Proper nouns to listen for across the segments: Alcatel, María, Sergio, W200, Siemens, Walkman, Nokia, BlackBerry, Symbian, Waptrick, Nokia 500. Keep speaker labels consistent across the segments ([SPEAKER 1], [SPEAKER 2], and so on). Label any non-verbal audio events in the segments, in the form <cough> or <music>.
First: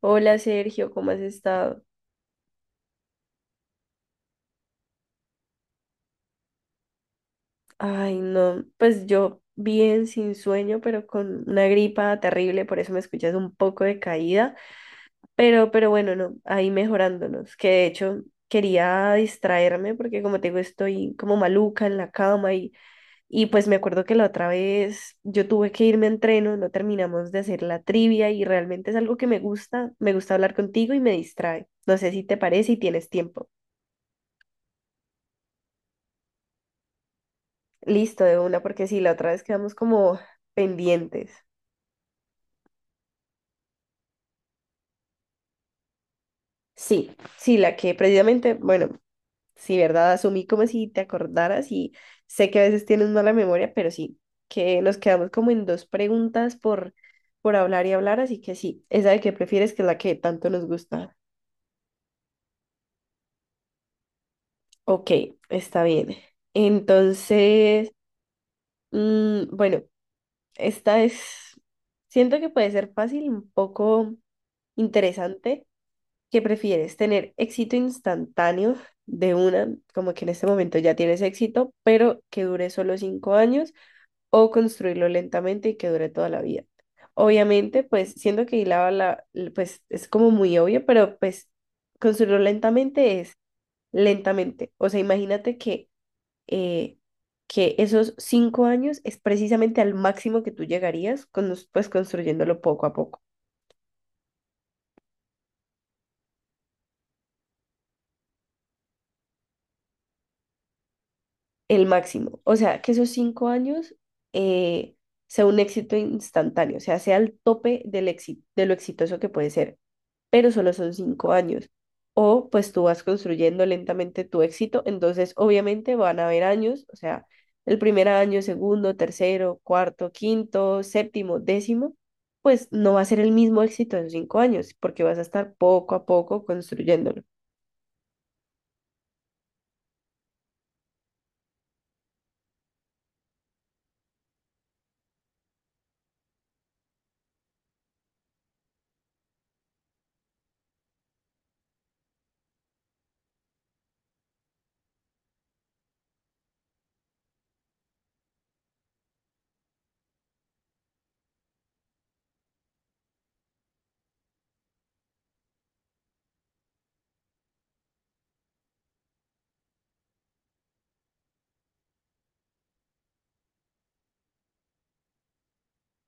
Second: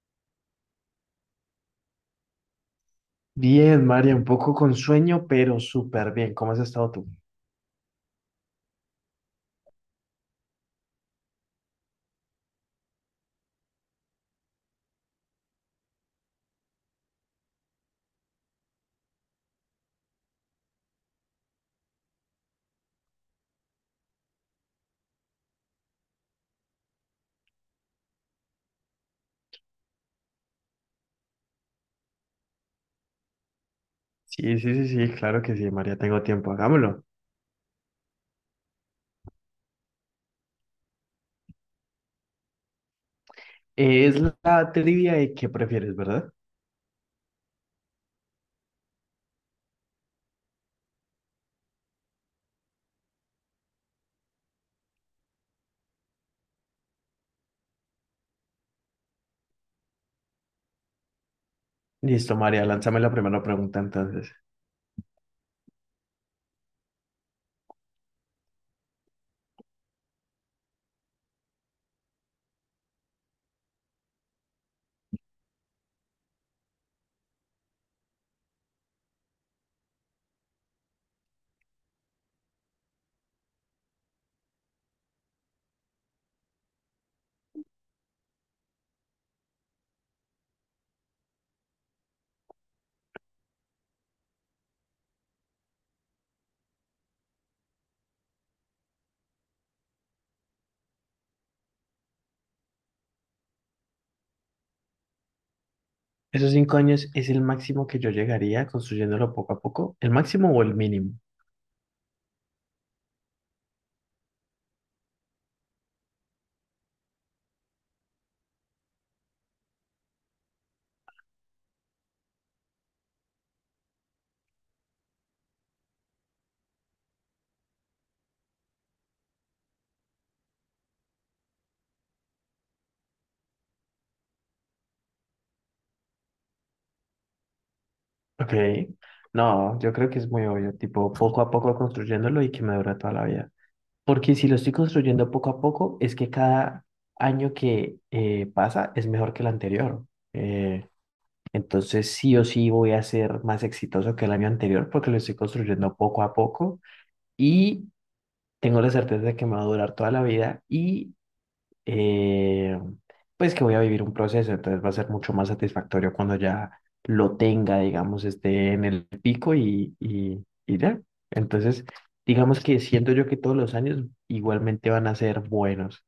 [SPEAKER 1] Hola Sergio, ¿cómo has estado?
[SPEAKER 2] Bien, María, un poco con sueño, pero súper bien. ¿Cómo has estado tú?
[SPEAKER 1] Ay, no, pues yo bien, sin sueño, pero con una gripa terrible, por eso me escuchas un poco de caída, pero bueno, no, ahí mejorándonos, que de hecho quería distraerme porque como te digo, estoy como maluca en la cama y pues me acuerdo que la otra vez yo tuve que irme a entreno, no terminamos de hacer la trivia y realmente es algo que me gusta hablar contigo y me distrae. No sé si te parece y tienes tiempo.
[SPEAKER 2] Sí, sí, sí, sí, claro que sí, María, tengo tiempo, hagámoslo.
[SPEAKER 1] Listo, de una, porque sí, la otra vez quedamos como pendientes.
[SPEAKER 2] Es la trivia de qué prefieres, ¿verdad?
[SPEAKER 1] Sí, sí, la que precisamente, bueno, sí, ¿verdad? Asumí como si te acordaras y sé que a veces tienes mala memoria, pero sí, que nos quedamos como en dos preguntas por hablar y hablar, así que sí, esa de que prefieres que es la que tanto nos gusta.
[SPEAKER 2] Listo, María, lánzame la primera pregunta entonces.
[SPEAKER 1] Ok, está bien. Entonces, bueno, esta es, siento que puede ser fácil, un poco interesante. ¿Qué prefieres? ¿Tener éxito instantáneo de una, como que en este momento ya tienes éxito, pero que dure solo 5 años, o construirlo lentamente y que dure toda la vida? Obviamente, pues siendo que hilaba pues es como muy obvio, pero pues construirlo lentamente es lentamente. O sea, imagínate eh, que esos 5 años es precisamente al máximo que tú llegarías, con, pues construyéndolo poco a poco.
[SPEAKER 2] ¿Esos cinco años es el máximo que yo llegaría construyéndolo poco a poco? ¿El máximo o el mínimo?
[SPEAKER 1] El máximo. O sea, que esos cinco años eh, sea un éxito instantáneo, o sea, sea el tope del éxito, de lo exitoso que puede ser, pero solo son 5 años. O pues tú vas construyendo lentamente tu éxito, entonces obviamente van a haber años, o sea, el primer año, segundo, tercero, cuarto, quinto, séptimo, décimo, pues no va a ser el mismo éxito en 5 años, porque vas a estar poco a poco construyéndolo.
[SPEAKER 2] Ok. No, yo creo que es muy obvio, tipo poco a poco construyéndolo y que me dura toda la vida. Porque si lo estoy construyendo poco a poco, es que cada año que pasa es mejor que el anterior. Eh, Entonces sí o sí voy a ser más exitoso que el año anterior porque lo estoy construyendo poco a poco y tengo la certeza de que me va a durar toda la vida y eh, pues que voy a vivir un proceso. Entonces va a ser mucho más satisfactorio cuando ya lo tenga, digamos, esté en el pico y ya. Entonces, digamos que siento yo que todos los años igualmente van a ser buenos,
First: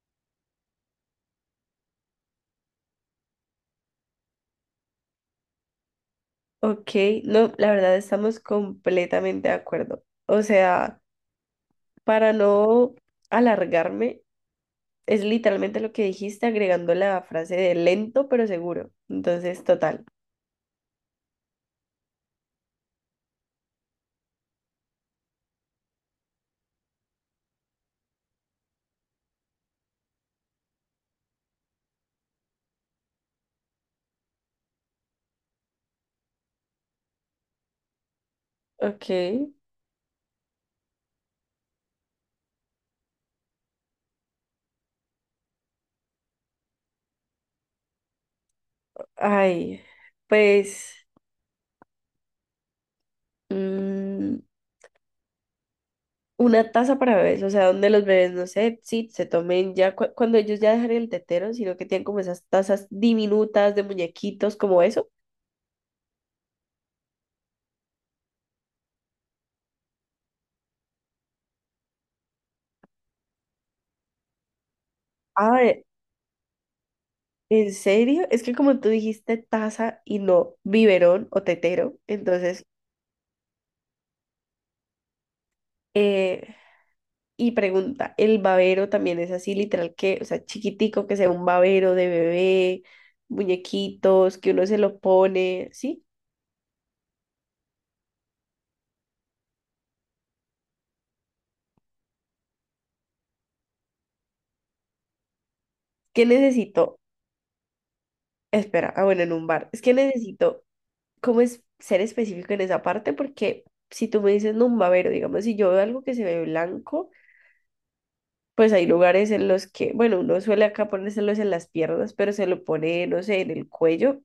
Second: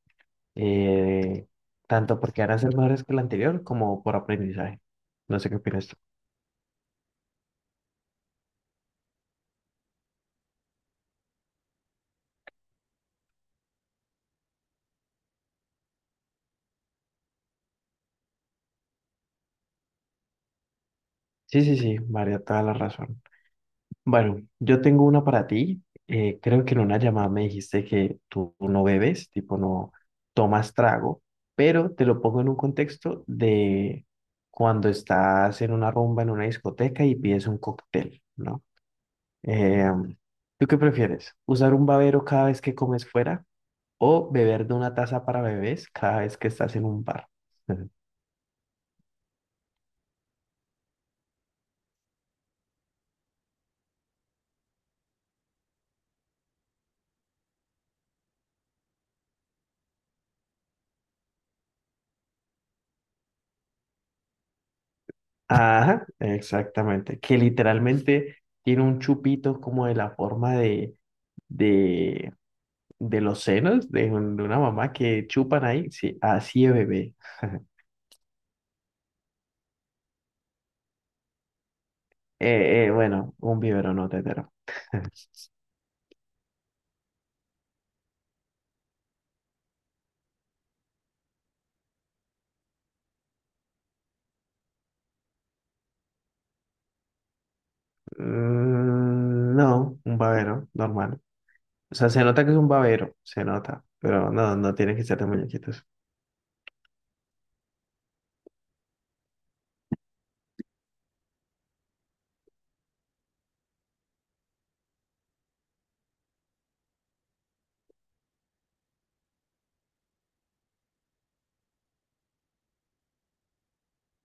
[SPEAKER 2] eh, tanto porque van a ser mejores que el anterior como por aprendizaje. No sé qué opinas tú.
[SPEAKER 1] Ok, no, la verdad estamos completamente de acuerdo. O sea, para no alargarme, es literalmente lo que dijiste agregando la frase de lento pero seguro. Entonces, total.
[SPEAKER 2] Sí, sí, sí, María, toda la razón. Bueno, yo tengo una para ti. Creo que en una llamada me dijiste que tú no bebes, tipo no tomas trago, pero te lo pongo en un contexto de cuando estás en una rumba, en una discoteca y pides un cóctel, ¿no?
[SPEAKER 1] Ok,
[SPEAKER 2] Em, ¿Tú qué prefieres? ¿Usar un babero cada vez que comes fuera o beber de una taza para bebés cada vez que estás en un bar? <laughs>
[SPEAKER 1] ay, pues mm, una taza para bebés, o sea, donde los bebés, no sé, sí, se tomen ya cuando ellos ya dejan el tetero, sino que tienen como esas tazas diminutas de muñequitos, como eso.
[SPEAKER 2] Ajá, exactamente. Que literalmente tiene un chupito como de la forma de, de los senos de, de una mamá que chupan
[SPEAKER 1] Ah,
[SPEAKER 2] ahí. Sí, así es bebé. <laughs>
[SPEAKER 1] ¿en serio? Es que como tú dijiste taza y no biberón o tetero, entonces,
[SPEAKER 2] Bueno, un biberón no tetero. <laughs>
[SPEAKER 1] eh, y pregunta, ¿el babero también es así, literal que, o sea, chiquitico, que sea un babero de bebé, muñequitos, que uno se lo pone, sí?
[SPEAKER 2] No, un babero, normal. O sea, se nota que es un babero, se nota. Pero no, no tiene que ser de muñequitos.
[SPEAKER 1] ¿Qué necesito? Espera, ah, bueno, en un bar. Es que necesito, ¿cómo es ser específico en esa parte? Porque si tú me dices, no, un babero, digamos, si yo veo algo que se ve blanco, pues hay lugares en los que, bueno, uno suele acá ponérselos en las piernas, pero se lo pone, no sé, en el cuello,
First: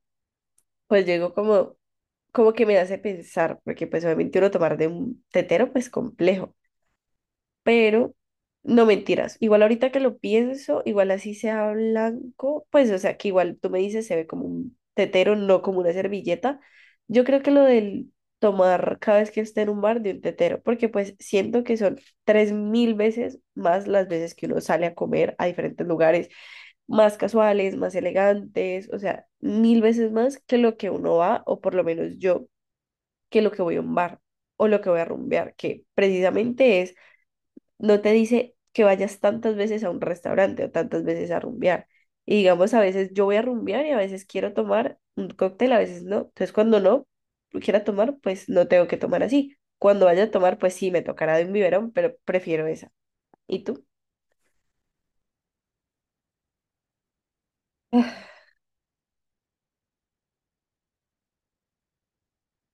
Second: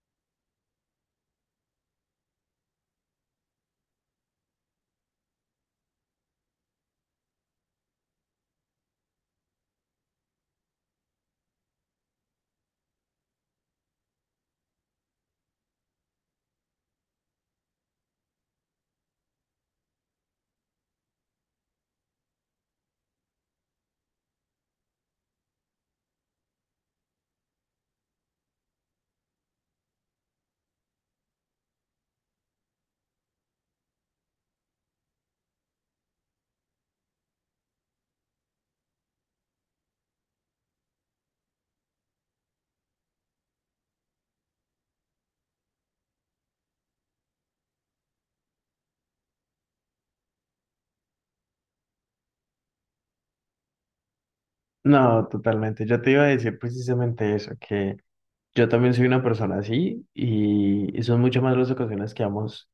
[SPEAKER 1] pues llego como que me hace pensar, porque pues obviamente uno tomar de un tetero, pues complejo pero no mentiras. Igual ahorita que lo pienso, igual así sea blanco, pues o sea que igual tú me dices se ve como un tetero, no como una servilleta. Yo creo que lo del tomar cada vez que esté en un bar de un tetero, porque pues siento que son tres mil veces más las veces que uno sale a comer a diferentes lugares, más casuales, más elegantes, o sea, mil veces más que lo que uno va, o por lo menos yo, que lo que voy a un bar o lo que voy a rumbear, que precisamente es no te dice que vayas tantas veces a un restaurante o tantas veces a rumbear. Y digamos, a veces yo voy a rumbear y a veces quiero tomar un cóctel, a veces no. Entonces, cuando no quiera tomar, pues no tengo que tomar así. Cuando vaya a tomar, pues sí, me tocará de un biberón, pero prefiero esa. ¿Y tú?
[SPEAKER 2] No, totalmente. Yo te iba a decir precisamente eso. Yo también soy una persona así y son mucho más las ocasiones que vamos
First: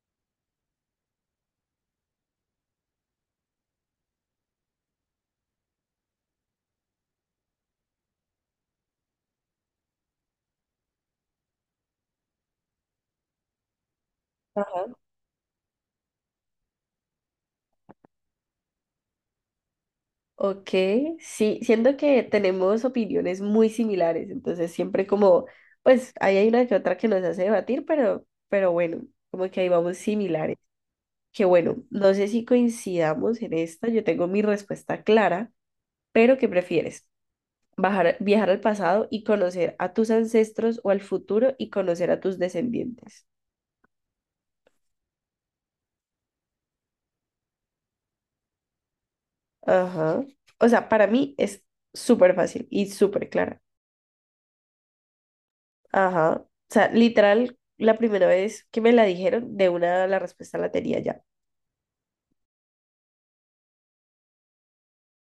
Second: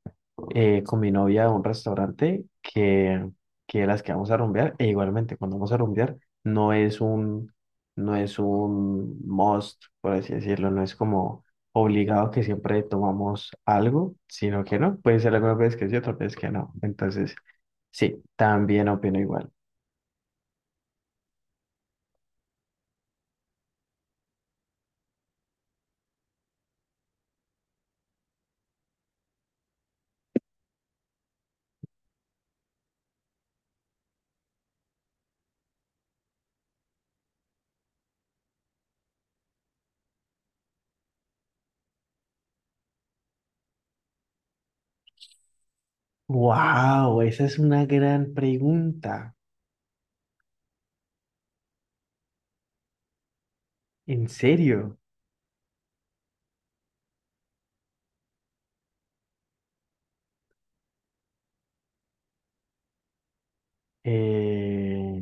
[SPEAKER 2] con mi novia a un restaurante que las que vamos a rumbear. E igualmente, cuando vamos a rumbear, no es un, no es un must, por así decirlo, no es como obligado que siempre tomamos algo, sino que
[SPEAKER 1] Ajá.
[SPEAKER 2] no, puede ser alguna vez que sí, otra vez que no. Entonces, sí, también opino igual.
[SPEAKER 1] Ok, sí, siento que tenemos opiniones muy similares, entonces siempre como, pues ahí hay una que otra que nos hace debatir, pero bueno, como que ahí vamos similares. Que bueno, no sé si coincidamos en esta, yo tengo mi respuesta clara, pero ¿qué prefieres? Viajar al pasado y conocer a tus ancestros o al futuro y conocer a tus descendientes?
[SPEAKER 2] Wow, esa es una gran pregunta.
[SPEAKER 1] Ajá. O sea, para mí es súper fácil y súper clara.
[SPEAKER 2] ¿En serio?
[SPEAKER 1] Ajá. O sea, literal, la primera vez que me la dijeron, de una la respuesta la tenía ya.
[SPEAKER 2] Eh,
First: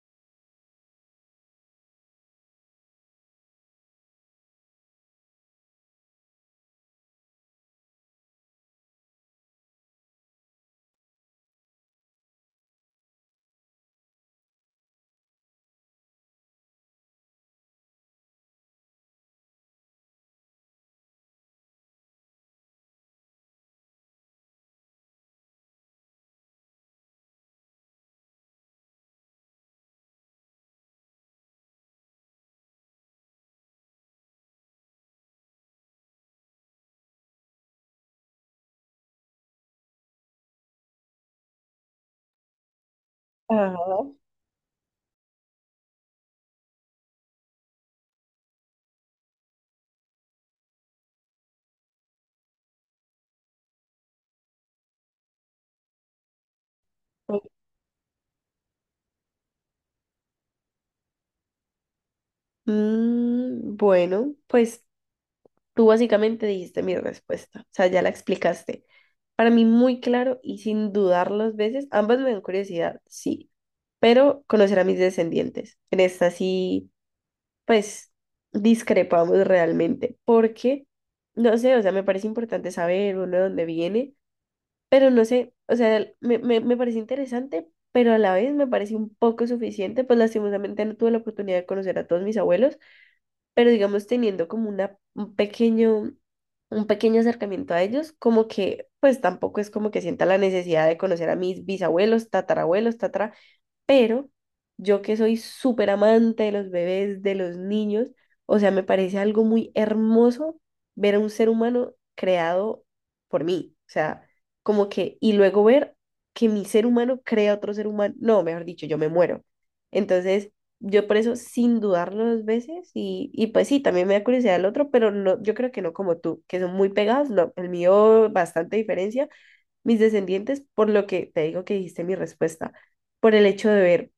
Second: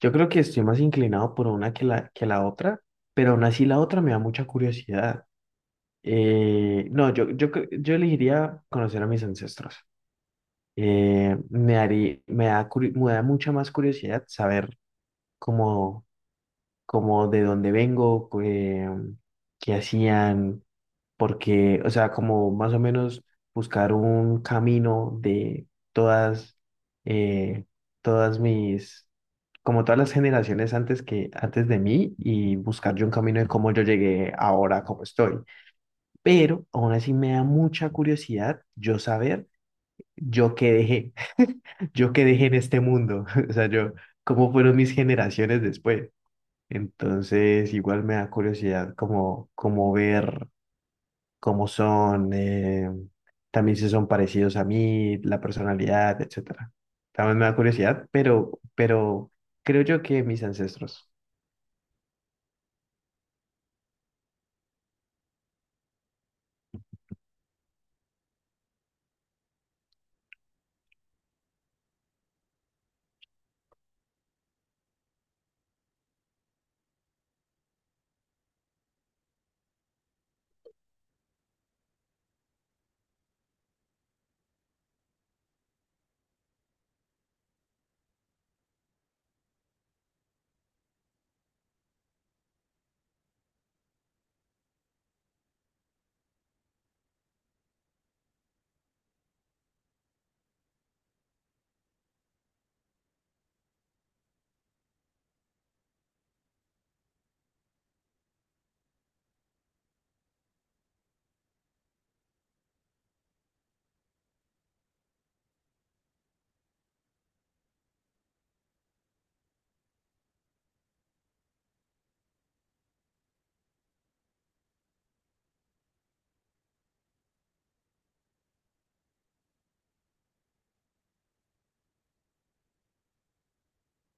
[SPEAKER 2] Yo creo que estoy más inclinado por una que la otra, pero aún así la otra me da mucha curiosidad. No, yo elegiría conocer a mis ancestros. Me haría, me da mucha más curiosidad saber cómo, cómo de dónde vengo, qué hacían, porque, o sea, como más o menos buscar un camino de todas, eh, todas mis como todas las generaciones antes que antes de mí y buscar yo un camino de cómo yo llegué ahora como estoy. Pero aún así me da mucha curiosidad yo saber yo qué dejé, <laughs> yo qué dejé en este mundo, <laughs> o sea, yo
[SPEAKER 1] Ajá.
[SPEAKER 2] cómo fueron mis generaciones después. Entonces, igual me da curiosidad como ver cómo son también si son parecidos a mí, la personalidad, etcétera. También
[SPEAKER 1] Ok.
[SPEAKER 2] me da curiosidad, pero creo yo que mis ancestros.
[SPEAKER 1] Bueno, pues tú básicamente dijiste mi respuesta, o sea, ya la explicaste. Para mí muy claro y sin dudar dos veces, ambas me dan curiosidad, sí, pero conocer a mis descendientes. En esta sí, pues discrepamos realmente, porque, no sé, o sea, me parece importante saber uno de dónde viene, pero no sé, o sea, me parece interesante, pero a la vez me parece un poco suficiente, pues lastimosamente no tuve la oportunidad de conocer a todos mis abuelos pero digamos teniendo como un pequeño acercamiento a ellos, como que pues tampoco es como que sienta la necesidad de conocer a mis bisabuelos, tatarabuelos, tatara, pero yo que soy súper amante de los bebés, de los niños, o sea, me parece algo muy hermoso ver a un ser humano creado por mí, o sea, como que, y luego ver que mi ser humano crea otro ser humano, no, mejor dicho, yo me muero. Entonces, yo por eso, sin dudarlo dos veces, y pues sí, también me da curiosidad el otro, pero no, yo creo que no como tú, que son muy pegados, no, el mío bastante diferencia, mis descendientes, por lo que te digo que dijiste mi respuesta, por el hecho de ver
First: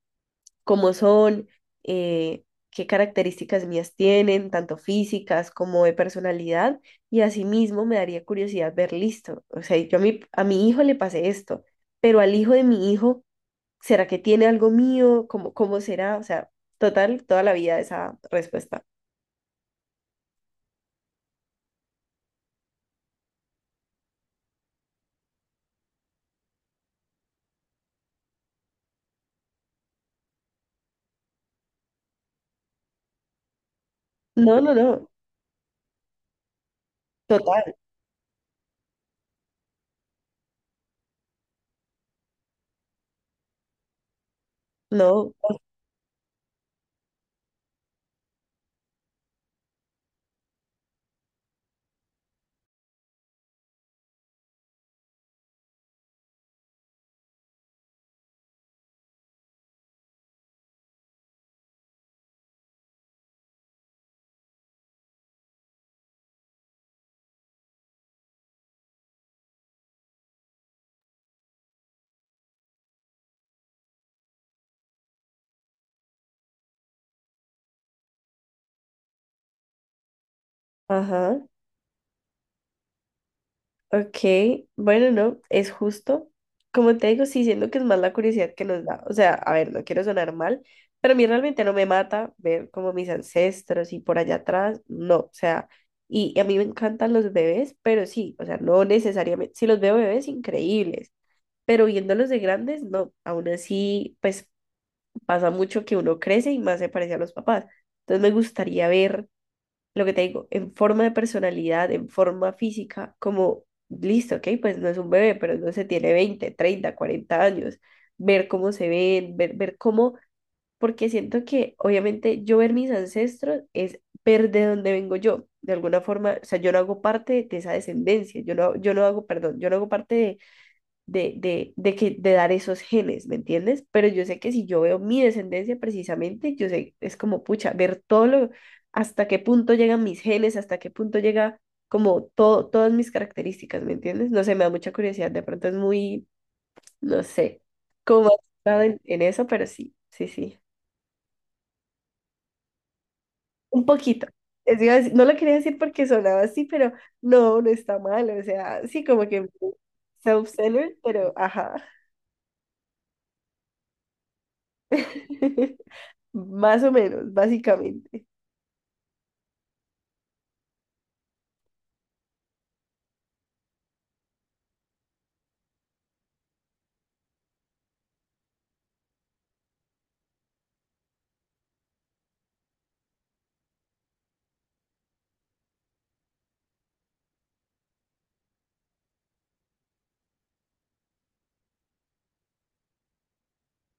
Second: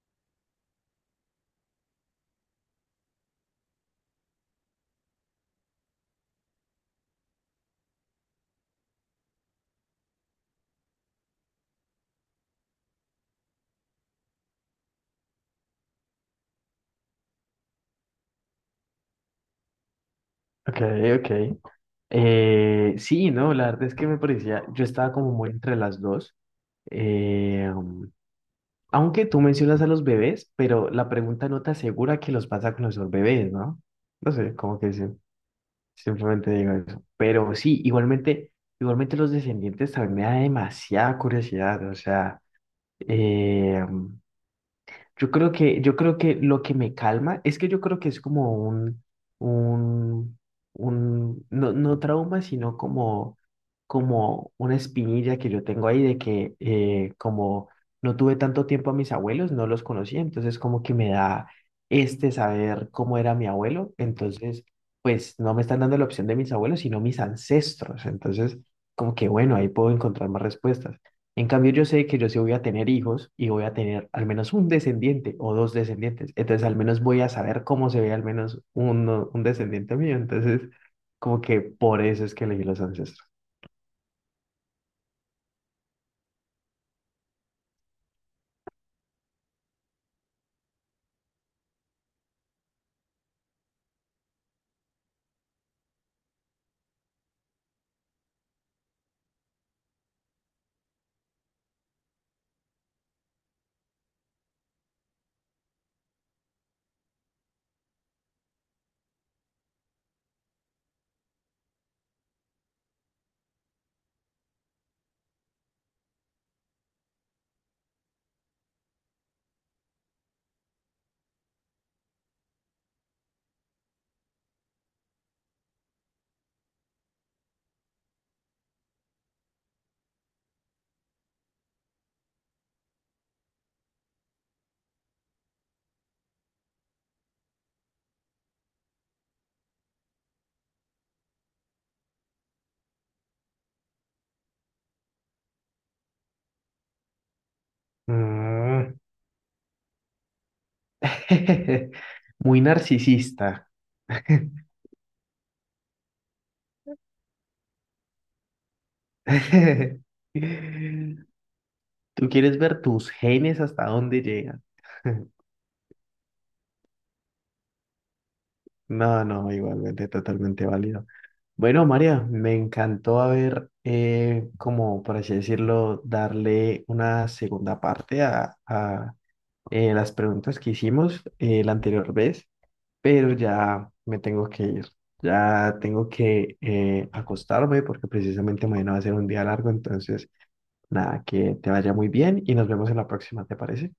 [SPEAKER 1] cómo son, eh, qué características mías tienen, tanto físicas como de personalidad, y asimismo me daría curiosidad ver listo. O sea, yo a mi hijo le pasé esto, pero al hijo de mi hijo, ¿será que tiene algo mío? ¿Cómo será? O sea, total, toda la vida esa respuesta.
[SPEAKER 2] Ok, ok. Sí, no, la verdad es que me parecía, yo estaba como muy entre las dos. Eh, um, Aunque tú mencionas a los bebés, pero la pregunta no te asegura que los vas a conocer bebés, ¿no? No sé,
[SPEAKER 1] No, no,
[SPEAKER 2] como que sí,
[SPEAKER 1] no,
[SPEAKER 2] simplemente digo eso. Pero
[SPEAKER 1] total,
[SPEAKER 2] sí, igualmente los descendientes también me da demasiada curiosidad, o sea, eh, yo
[SPEAKER 1] no,
[SPEAKER 2] creo que, lo que me calma es que yo creo que es como un, un, no, no trauma, sino como una espinilla que yo tengo ahí de que como no tuve tanto tiempo a mis abuelos, no los conocía, entonces como que me da este saber cómo era mi abuelo, entonces pues no me están dando la opción de mis abuelos, sino mis ancestros, entonces como que bueno, ahí puedo encontrar más respuestas. En cambio, yo sé que yo sí voy a tener hijos y voy a tener al menos un descendiente o dos descendientes. Entonces, al menos voy a saber cómo se ve al menos uno, un descendiente mío. Entonces, como
[SPEAKER 1] ajá.
[SPEAKER 2] que por eso es que elegí los ancestros.
[SPEAKER 1] Ok, bueno, no, es justo. Como te digo, sí siento que es más la curiosidad que nos da. O sea, a ver, no quiero sonar mal, pero a mí realmente no me mata ver como mis ancestros y por allá atrás, no, o sea, y a mí me encantan los bebés, pero sí, o sea, no necesariamente, si los veo bebés, increíbles, pero viéndolos de grandes, no, aún así, pues pasa mucho que uno crece y más se parece a los papás. Entonces me gustaría ver lo que te digo, en forma de personalidad, en forma física, como, listo, ok, pues no es un bebé, pero no se tiene 20 30 40 años, ver cómo se ven, ver cómo, porque siento que obviamente yo ver mis ancestros es ver de dónde vengo yo, de alguna forma, o sea, yo no hago parte de esa descendencia, yo no, yo no hago, perdón, yo no hago parte de de dar esos genes, ¿me entiendes? Pero yo sé que si yo veo mi descendencia precisamente, yo sé, es como, pucha, ver todo lo, hasta qué punto llegan mis genes, hasta qué punto llega como todo, todas mis características, ¿me entiendes? No sé, me da mucha curiosidad, de pronto es muy, no sé, como más centrado
[SPEAKER 2] Mm.
[SPEAKER 1] en eso, pero sí, sí, sí,
[SPEAKER 2] <laughs> Muy narcisista.
[SPEAKER 1] un poquito.
[SPEAKER 2] <laughs>
[SPEAKER 1] Es iba a decir- No lo quería decir porque sonaba así, pero no, no está mal, o sea, sí, como que self-centered, pero ajá.
[SPEAKER 2] ¿Tú quieres ver tus genes hasta dónde llegan? <laughs>
[SPEAKER 1] <laughs> Más o menos, básicamente.
[SPEAKER 2] No, no, igualmente totalmente válido. Bueno, María, me encantó haber, como por así decirlo, darle una segunda parte a, las preguntas que hicimos la anterior vez, pero ya me tengo que ir. Ya tengo que acostarme porque precisamente mañana va a ser un día largo, entonces nada, que te vaya muy bien y nos vemos en la próxima, ¿te parece?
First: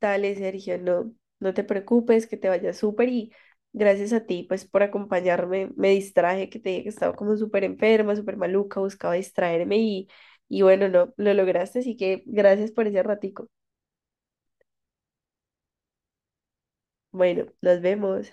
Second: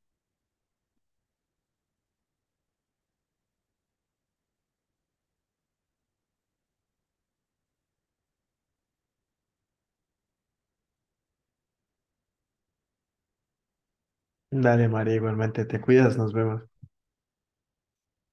[SPEAKER 1] Dale, Sergio, no, no te preocupes, que te vaya súper y gracias a ti, pues, por acompañarme. Me distraje, que te dije que estaba como súper enferma, súper maluca, buscaba distraerme y bueno, no, lo lograste, así que gracias por ese ratico.
[SPEAKER 2] Dale, María, igualmente te cuidas, nos vemos.
[SPEAKER 1] Bueno, nos vemos.